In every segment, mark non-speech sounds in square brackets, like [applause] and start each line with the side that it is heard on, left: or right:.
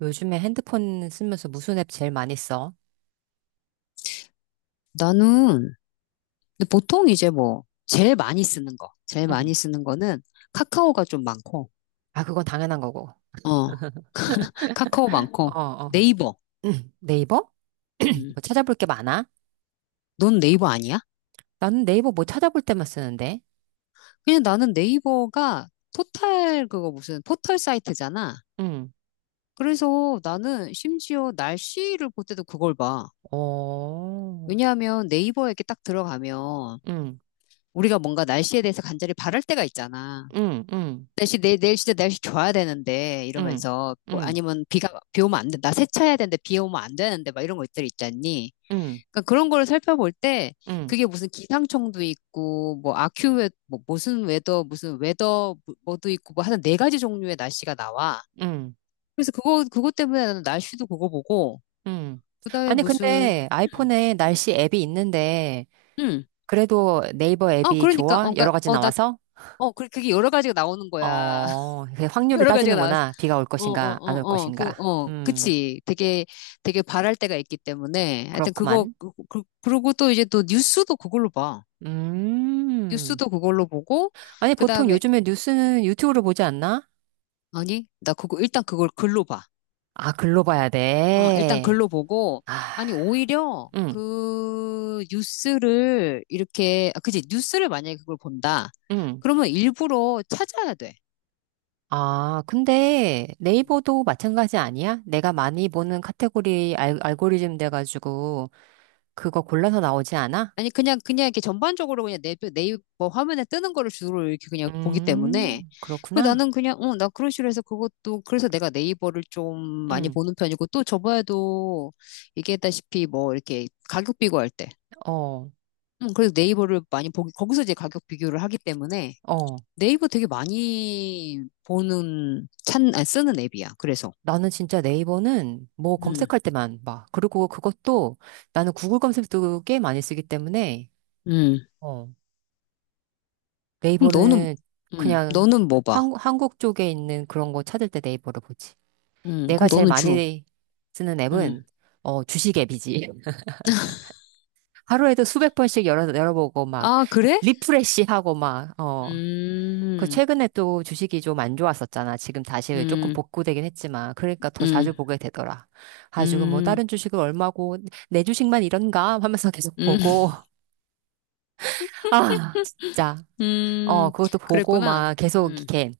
right: 요즘에 핸드폰 쓰면서 무슨 앱 제일 많이 써?
left: 나는 근데 보통 이제 뭐 제일 많이
right: 응.
left: 쓰는 거는 카카오가 좀 많고,
right: 아, 그건 당연한 거고.
left: 어, 카카오
right: 어,
left: 많고
right: 어.
left: 네이버.
right: 응. 네이버?
left: 음,
right: 뭐 찾아볼 게 많아?
left: 넌 네이버 아니야?
right: 나는 네이버 뭐 찾아볼 때만 쓰는데.
left: 그냥 나는 네이버가 포털 그거 무슨 포털 사이트잖아.
right: 응.
left: 그래서 나는 심지어 날씨를 볼 때도 그걸 봐.
right: 어,
left: 왜냐하면 네이버에 이렇게 딱 들어가면
right: 응.
left: 우리가 뭔가 날씨에 대해서 간절히 바랄 때가 있잖아.
right: 응. 응.
left: 날씨 내일 진짜 날씨 좋아야 되는데
right: 응.
left: 이러면서 뭐
right: 응.
left: 아니면 비가 비 오면 안 돼. 나 세차해야 되는데 비 오면 안 되는데 막 이런 것들 있잖니.
right: 응.
left: 그러니까 그런 거를 살펴볼 때
right: 응.
left: 그게 무슨 기상청도 있고 뭐 아큐웨 뭐 무슨 웨더 뭐, 뭐도 있고 뭐 하여튼 네 가지 종류의 날씨가 나와.
right: 응.
left: 그래서 그거 그것 때문에 나는 날씨도 그거 보고
right: 응.
left: 그다음에
right: 아니,
left: 무슨
right: 근데
left: 음,
right: 아이폰에 날씨 앱이 있는데,
left: 음.
right: 그래도 네이버
left: 어
right: 앱이
left: 그러니까
right: 좋아?
left: 어 그러니까
right: 여러 가지 나와서?
left: 어나어 그게 여러 가지가 나오는 거야. [laughs]
right: 어, 그 확률을
left: 여러 가지가 나와서
right: 따지는구나. 비가 올
left: 어, 어,
right: 것인가, 안 올
left: 어, 어, 그,
right: 것인가.
left: 어, 그치. 되게, 되게 바랄 때가 있기 때문에. 하여튼
right: 그렇구만.
left: 그러고 또 이제 또 뉴스도 그걸로 봐.
right: 음.
left: 뉴스도 그걸로 보고,
right: 아니,
left: 그
right: 보통
left: 다음에,
right: 요즘에 뉴스는 유튜브로 보지 않나?
left: 아니, 나 그거, 일단 그걸 글로 봐.
right: 아, 글로 봐야
left: 어, 일단
right: 돼.
left: 글로 보고,
right: 아,
left: 아니, 오히려
right: 응,
left: 그 뉴스를 이렇게, 아, 그치. 뉴스를 만약에 그걸 본다.
right: 응.
left: 그러면 일부러 찾아야 돼.
right: 아, 근데 네이버도 마찬가지 아니야? 내가 많이 보는 카테고리 알, 알고리즘 돼가지고 그거 골라서 나오지 않아?
left: 아니 그냥 이렇게 전반적으로 그냥 내 네이버 화면에 뜨는 거를 주로 이렇게 그냥 보기 때문에 그
right: 그렇구나.
left: 나는 그냥 나 그런 식으로 해서 그것도 그래서 내가 네이버를 좀 많이
right: 응,
left: 보는 편이고 또 저번에도 얘기했다시피 뭐 이렇게 가격 비교할 때
right: 어,
left: 그래서 네이버를 많이 보기 거기서 이제 가격 비교를 하기 때문에
right: 어.
left: 네이버 되게 많이 보는 쓰는 앱이야 그래서
right: 나는 진짜 네이버는 뭐
left: 음
right: 검색할 때만 봐. 그리고 그것도 나는 구글 검색도 꽤 많이 쓰기 때문에,
left: 음
right: 어.
left: 그럼 너는
right: 네이버는
left: 음
right: 그냥
left: 너는 뭐 봐?
right: 한, 한국 쪽에 있는 그런 거 찾을 때 네이버를 보지. 내가
left: 그럼
right: 제일
left: 너는 주로
right: 많이 쓰는
left: 음
right: 앱은 어, 주식 앱이지. [laughs] 하루에도 수백 번씩 열어보고 막
left: 아 그래?
right: 리프레시하고 막 어. 그
left: 음
right: 최근에 또 주식이 좀 안 좋았었잖아. 지금 다시 조금
left: 음,
right: 복구되긴 했지만 그러니까 더 자주
left: 음,
right: 보게 되더라. 가지고 뭐
left: 음,
right: 다른 주식은 얼마고 내 주식만 이런가 하면서 계속
left: 음,
right: 보고 [laughs] 아 진짜.
left: [laughs]
right: 어,
left: 음,
right: 그것도 보고
left: 그랬구나.
right: 막 계속
left: 음,
right: 이렇게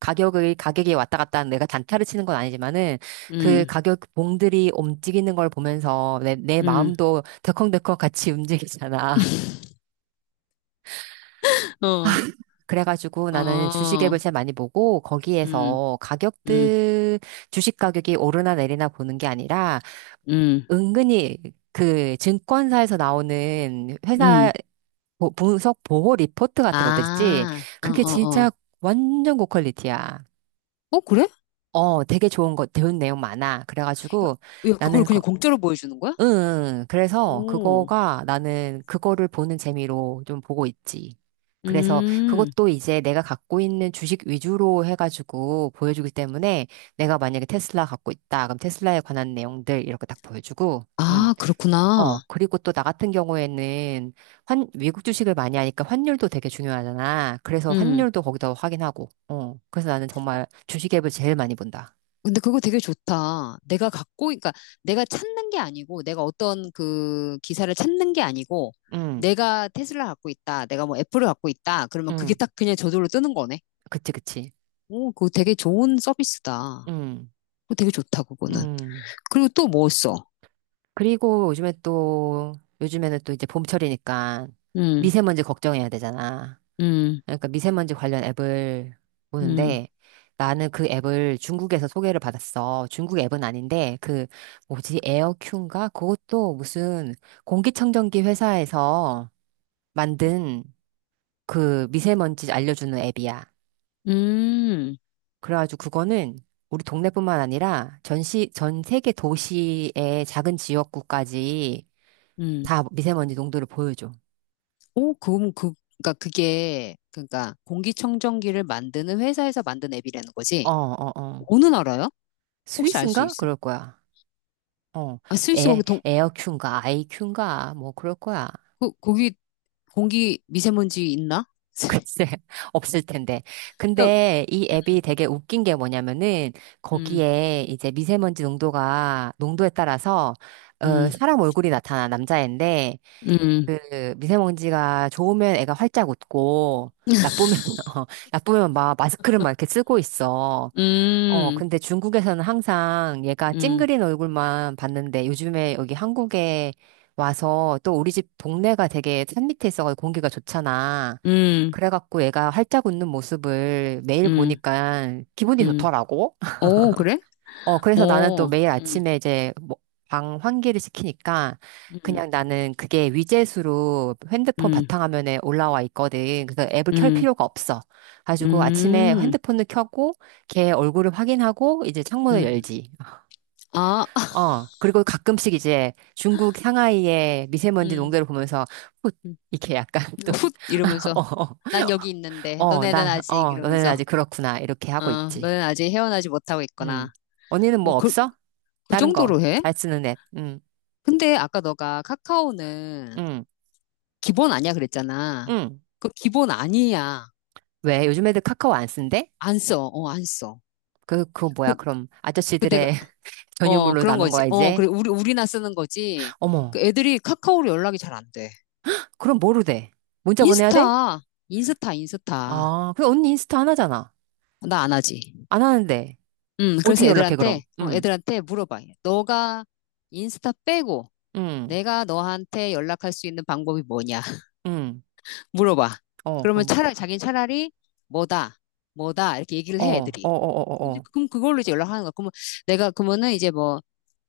right: 가격이 왔다 갔다 하는 내가 단타를 치는 건 아니지만은 그
left: 음,
right: 가격 봉들이 움직이는 걸 보면서 내
left: 음,
right: 마음도 덜컹덜컹 같이 움직이잖아.
left: [laughs] 어,
right: [laughs] 그래가지고 나는 주식
left: 어,
right: 앱을 제일 많이 보고
left: 음,
right: 거기에서
left: 음,
right: 가격들, 주식 가격이 오르나 내리나 보는 게 아니라
left: 음,
right: 은근히 그 증권사에서 나오는 회사
left: 음.
right: 분석 보호 리포트 같은 것들 있지?
left: 아, 어,
right: 그게
left: 어,
right: 진짜
left: 어.
right: 완전 고퀄리티야.
left: 어, 그래?
right: 어, 되게 좋은 거, 배운 내용 많아. 그래가지고
left: 야, 야,
right: 나는,
left: 그걸
right: 거,
left: 그냥 공짜로 보여주는 거야?
right: 응, 응. 그래서
left: 오,
right: 그거가 나는 그거를 보는 재미로 좀 보고 있지. 그래서
left: 음,
right: 그것도 이제 내가 갖고 있는 주식 위주로 해가지고 보여주기 때문에 내가 만약에 테슬라 갖고 있다. 그럼 테슬라에 관한 내용들 이렇게 딱 보여주고, 응.
left: 아,
right: 어,
left: 그렇구나.
right: 그리고 또 나 같은 경우에는 환, 외국 주식을 많이 하니까 환율도 되게 중요하잖아. 그래서 환율도 거기다 확인하고, 어. 그래서 나는 정말 주식 앱을 제일 많이 본다.
left: 근데 그거 되게 좋다. 내가 갖고, 그러니까 내가 찾는 게 아니고, 내가 어떤 그 기사를 찾는 게 아니고,
right: 응.
left: 내가 테슬라 갖고 있다. 내가 뭐 애플을 갖고 있다. 그러면
right: 응,
left: 그게 딱 그냥 저절로 뜨는 거네.
right: 그치, 그치.
left: 오, 그거 되게 좋은 서비스다.
right: 응,
left: 그거 되게 좋다, 그거는.
right: 응.
left: 그리고 또 뭐 써?
right: 그리고 요즘에 또, 요즘에는 또 이제 봄철이니까
left: 음,
right: 미세먼지 걱정해야 되잖아.
left: 음,
right: 그러니까 미세먼지 관련 앱을
left: 음,
right: 보는데 나는 그 앱을 중국에서 소개를 받았어. 중국 앱은 아닌데 그 뭐지 에어큐인가? 그것도 무슨 공기청정기 회사에서 만든 그 미세먼지 알려주는 앱이야.
left: 음,
right: 그래가지고 그거는 우리 동네뿐만 아니라 전 세계 도시의 작은 지역구까지
left: 음.
right: 다 미세먼지 농도를 보여줘.
left: 오, 그럼 그, 그러니까 그게, 그러니까 공기청정기를 만드는 회사에서 만든 앱이라는
right: 어,
left: 거지.
right: 어, 어.
left: 어느 나라야? 혹시 알 수
right: 스위스인가?
left: 있어?
right: 그럴 거야. 어.
left: 아, 스위스 거기
right: 에,
left: 동,
right: 에어큐인가, 아이큐인가, 뭐 그럴 거야. [laughs]
left: 거, 거기 공기 미세먼지 있나? [laughs]
right: 글쎄, 없을 텐데. 근데 이 앱이 되게 웃긴 게 뭐냐면은
left: 음,
right: 거기에 이제 미세먼지 농도가, 농도에 따라서 어,
left: 음,
right: 사람 얼굴이 나타나, 남자애인데
left: 음,
right: 그 미세먼지가 좋으면 애가 활짝 웃고 나쁘면 [laughs] 어, 나쁘면 막 마스크를 막 이렇게 쓰고 있어. 어,
left: 음, 음,
right: 근데 중국에서는 항상 얘가
left: 음,
right: 찡그린 얼굴만 봤는데 요즘에 여기 한국에 와서 또 우리 집 동네가 되게 산 밑에 있어가지고 공기가 좋잖아.
left: 음,
right: 그래갖고 얘가 활짝 웃는 모습을 매일
left: 음,
right: 보니까 기분이
left: 음.
right: 좋더라고.
left: 오, 그래?
right: 어, 그래서 나는 또
left: 오,
right: 매일
left: 음,
right: 아침에 이제 방 환기를 시키니까
left: 음,
right: 그냥 나는 그게 위젯으로 핸드폰
left: 음,
right: 바탕화면에 올라와 있거든. 그래서 앱을 켤
left: 음,
right: 필요가 없어. 가지고 아침에
left: 음,
right: 핸드폰을 켜고 걔 얼굴을 확인하고 이제 창문을
left: 음.
right: 열지.
left: 아, [laughs]
right: 어, 그리고 가끔씩 이제 중국 상하이의 미세먼지
left: 음,
right: 농도를 보면서 훗
left: 음.
right: 이렇게 약간 [laughs] 좀,
left: 훗
right: [laughs] 어,
left: 이러면서
right: 어,
left: 난 여기 있는데
right: 어,
left: 너네는
right: 나,
left: 아직
right: 어, 너네는
left: 이러면서
right: 아직 그렇구나. 이렇게
left: 어,
right: 하고 있지.
left: 너네는 아직 헤어나지 못하고 있거나
right: 응. 언니는
left: 어,
right: 뭐
left: 그,
right: 없어?
left: 그
right: 다른 거,
left: 정도로 해?
right: 잘 쓰는 앱. 응,
left: 근데 아까 너가 카카오는
right: 응,
left: 기본 아니야 그랬잖아.
right: 응.
left: 그 기본 아니야.
right: 왜? 요즘 애들 카카오 안 쓴대?
left: 안 써. 어, 안 써.
right: 그거 뭐야?
left: 그,
right: 그럼
left: 그 내가,
right: 아저씨들의 [laughs]
left: 어,
right: 전유물로
left: 그런
right: 남은
left: 거지.
right: 거야,
left: 어,
right: 이제?
left: 그래. 우리나 쓰는 거지. 그
right: 어머,
left: 애들이 카카오로 연락이 잘 안 돼.
right: 그럼 뭐로 돼? 문자 보내야 돼?
left: 인스타, 인스타, 인스타.
right: 아, 그 언니 인스타 안 하잖아.
left: 나 안 하지.
right: 안 하는데.
left: 그래서
right: 어떻게 연락해,
left: 애들한테,
right: 그럼?
left: 어,
right: 응,
left: 애들한테 물어봐. 너가 인스타 빼고
right: 응,
left: 내가 너한테 연락할 수 있는 방법이 뭐냐? [laughs]
right: 응.
left: 물어봐.
right: 어,
left: 그러면
right: 그럼,
left: 차라리, 자기는 차라리 뭐다, 뭐다, 이렇게 얘기를
right: 어,
left: 해,
right: 어, 어, 어,
left: 애들이.
right: 어,
left: 그럼,
right: 어.
left: 그럼 그걸로 이제 연락하는 거야. 그러면 내가, 그러면은 이제 뭐,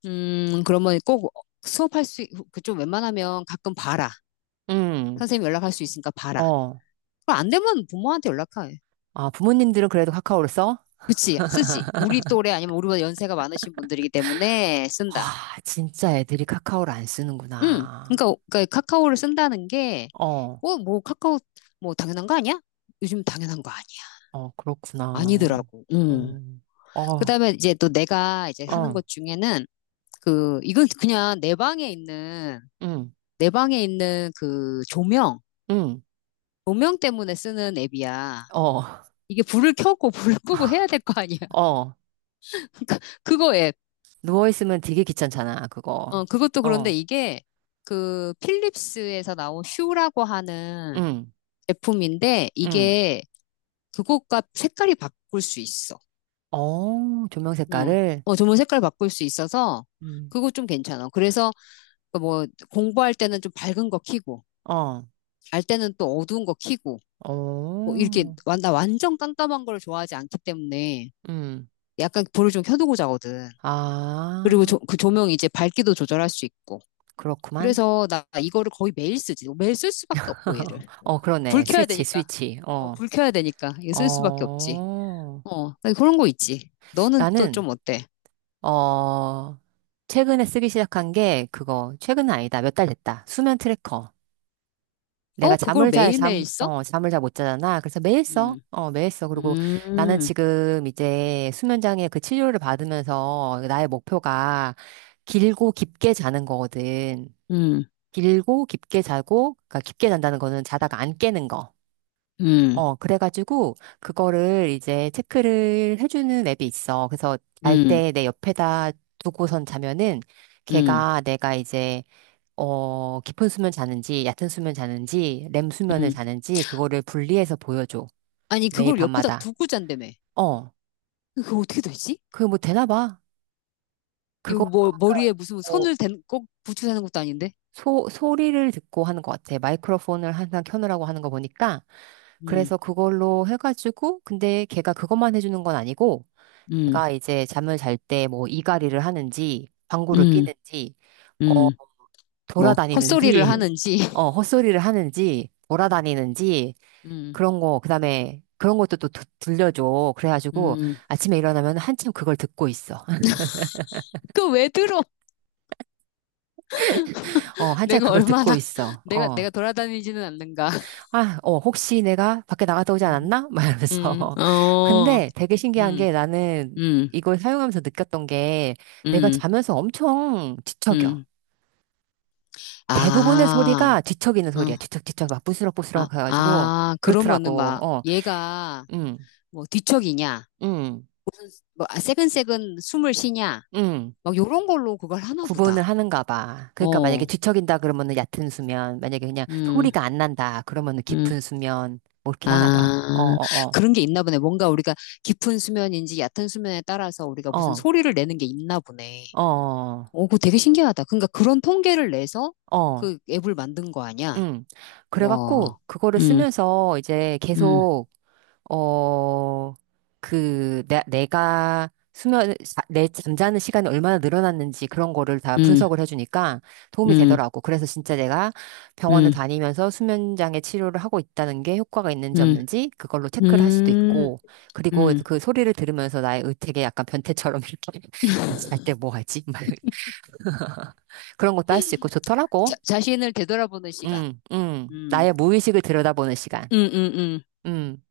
left: 그러면 꼭 수업할 수, 그 좀 웬만하면 가끔 봐라.
right: 응,
left: 선생님 연락할 수 있으니까 봐라.
right: 어.
left: 그럼 안 되면 부모한테 연락해.
right: 아, 부모님들은 그래도 카카오를 써?
left: 그치, 쓰지. 우리 또래 아니면 우리보다 연세가 많으신 분들이기 때문에 쓴다.
right: 와, 진짜 애들이 카카오를 안
left: 응.
right: 쓰는구나.
left: 그러니까, 그러니까 카카오를 쓴다는 게,
right: 어.
left: 어, 뭐 카카오, 뭐 당연한 거 아니야? 요즘 당연한 거 아니야.
right: 어, 그렇구나.
left: 아니더라고. 응.
right: 음, 어,
left: 그다음에 이제 또 내가 이제 하는
right: 어,
left: 것 중에는 그, 이건 그냥 내 방에 있는,
right: 응,
left: 내 방에 있는 그 조명,
right: 응,
left: 조명 때문에 쓰는 앱이야.
right: 어,
left: 이게 불을 켜고 [laughs] 불을 끄고 해야
right: [laughs]
left: 될 거 아니야.
right: 어.
left: [laughs] 그거 앱.
right: 누워있으면 되게 귀찮잖아, 그거.
left: 어, 그것도 그런데
right: 어,
left: 이게 그 필립스에서 나온 슈라고 하는
right: 응,
left: 제품인데
right: 응.
left: 이게 그것과 색깔이 바꿀 수 있어.
right: 어, 조명
left: 어,
right: 색깔을?
left: 어, 조명 색깔 바꿀 수 있어서
right: 음.
left: 그거 좀 괜찮아. 그래서 그 뭐 공부할 때는 좀 밝은 거 켜고
right: 어,
left: 잘 때는 또 어두운 거 켜고 뭐 이렇게
right: 어,
left: 나 완전 깜깜한 걸 좋아하지 않기 때문에
right: 음.
left: 약간 불을 좀 켜두고 자거든. 그리고
right: 아,
left: 조, 그 조명이 이제 밝기도 조절할 수 있고.
right: 그렇구만.
left: 그래서 나 이거를 거의 매일 쓰지. 뭐 매일 쓸 수밖에 없고
right: [laughs]
left: 얘를.
right: 어,
left: 불
right: 그러네.
left: 켜야
right: 스위치,
left: 되니까.
right: 스위치.
left: 어,
right: 어,
left: 불 켜야 되니까. 이거 쓸 수밖에 없지.
right: 어.
left: 어, 나 그런 거 있지. 너는 또
right: 나는,
left: 좀 어때?
right: 어, 최근에 쓰기 시작한 게 그거, 최근 아니다. 몇 달 됐다. 수면 트래커. 내가
left: 어, 그걸
right: 잠을 잘
left: 매일매일
right: 잠,
left: 써?
right: 어, 잠을 잘 못 자잖아. 그래서 매일 써.
left: 음,
right: 어, 매일 써. 그리고 나는
left: 음,
right: 지금 이제 수면장애 그 치료를 받으면서 나의 목표가 길고 깊게 자는 거거든.
left: 음,
right: 길고 깊게 자고, 그러니까 깊게 잔다는 거는 자다가 안 깨는 거.
left: 음,
right: 어, 그래가지고 그거를 이제 체크를 해주는 앱이 있어. 그래서 잘
left: 음,
right: 때 내 옆에다 두고선 자면은
left: 음,
right: 걔가 내가 이제 어, 깊은 수면 자는지, 얕은 수면 자는지, 렘 수면을
left: 음.
right: 자는지, 그거를 분리해서 보여줘.
left: 아니,
right: 매일
left: 그걸 옆에다
right: 밤마다.
left: 두고 잔다며.
right: 어,
left: 그거 어떻게 되지?
right: 그게 뭐 되나 봐.
left: 이거
right: 그거,
left: 뭐,
right: 그러니까,
left: 머리에 무슨
right: 뭐,
left: 선을 댄, 꼭 붙여 사는 것도 아닌데?
right: 소리를 듣고 하는 것 같아. 마이크로폰을 항상 켜놓으라고 하는 거 보니까.
left: 음,
right: 그래서 그걸로 해가지고, 근데 걔가 그것만 해주는 건 아니고,
left: 음,
right: 걔가 이제 잠을 잘 때 뭐 이갈이를 하는지, 방구를
left: 음,
right: 끼는지, 어,
left: 음. 뭐,
right: 돌아다니는지,
left: 헛소리를
right: [laughs]
left: 하는지.
right: 어,
left: [laughs]
right: 헛소리를 하는지, 돌아다니는지,
left: 음.
right: 그런 거, 그다음에 그런 것도 또 들려줘. 그래가지고
left: 음,
right: 아침에 일어나면 한참 그걸 듣고 있어. [laughs]
left: 그 왜 들어?
right: 어, 한참
left: 내가
right: 그걸 듣고
left: 얼마나, [laughs]
right: 있어.
left: 내가,
right: 어,
left: 내가 돌아다니지는 않는가.
right: 아, 어, 혹시 내가 밖에 나갔다 오지
left: 음,
right: 않았나? 막 이러면서. [laughs]
left: 어,
right: 근데 되게 신기한
left: 음,
right: 게 나는
left: 음,
right: 이걸 사용하면서 느꼈던 게 내가
left: 음,
right: 자면서 엄청 뒤척여.
left: 음.
right: 대부분의
left: 아,
right: 소리가 뒤척이는
left: 응,
right: 소리야. 뒤척뒤척 막
left: 아,
right: 부스럭부스럭 해가지고
left: 아, 그러면은
right: 그렇더라고.
left: 막,
right: 어,
left: 얘가
right: 음,
left: 뭐 뒤척이냐,
right: 음,
left: 뭐 아, 새근새근 숨을 쉬냐,
right: 음.
left: 막 요런 걸로 그걸 하나 보다.
right: 구분을 하는가 봐. 그러니까 만약에
left: 어,
right: 뒤척인다 그러면은 얕은 수면, 만약에 그냥
left: 음,
right: 소리가 안 난다 그러면은
left: 음.
right: 깊은 수면, 뭐 이렇게 하나 봐. 어,
left: 아,
right: 어,
left: 그런 게 있나 보네. 뭔가 우리가 깊은 수면인지 얕은 수면에 따라서 우리가
right: 어,
left: 무슨
right: 어,
left: 소리를 내는 게 있나 보네.
right: 어, 어,
left: 오, 그거 되게 신기하다. 그러니까 그런 통계를 내서
right: 어,
left: 그 앱을 만든 거 아니야?
right: 응.
left: 와.
right: 그래갖고 그거를
left: 음,
right: 쓰면서 이제
left: 음,
right: 계속 어, 그, 내가 수면, 내 잠자는 시간이 얼마나 늘어났는지 그런 거를 다
left: 음,
right: 분석을 해주니까 도움이
left: 음,
right: 되더라고. 그래서 진짜 내가 병원을
left: 음,
right: 다니면서 수면장애 치료를 하고 있다는 게 효과가 있는지
left: 음,
right: 없는지 그걸로 체크를 할 수도
left: 음,
right: 있고, 그리고
left: 음.
right: 그 소리를 들으면서 나의 의택에 약간 변태처럼 [laughs] 이렇게 잘때 뭐 하지? 막 [laughs] 그런 것도 할 수 있고 좋더라고.
left: 자, 자신을 되돌아보는 시간. 음,
right: 나의 무의식을 들여다보는 시간.
left: 음, 음, 음.
right: 응.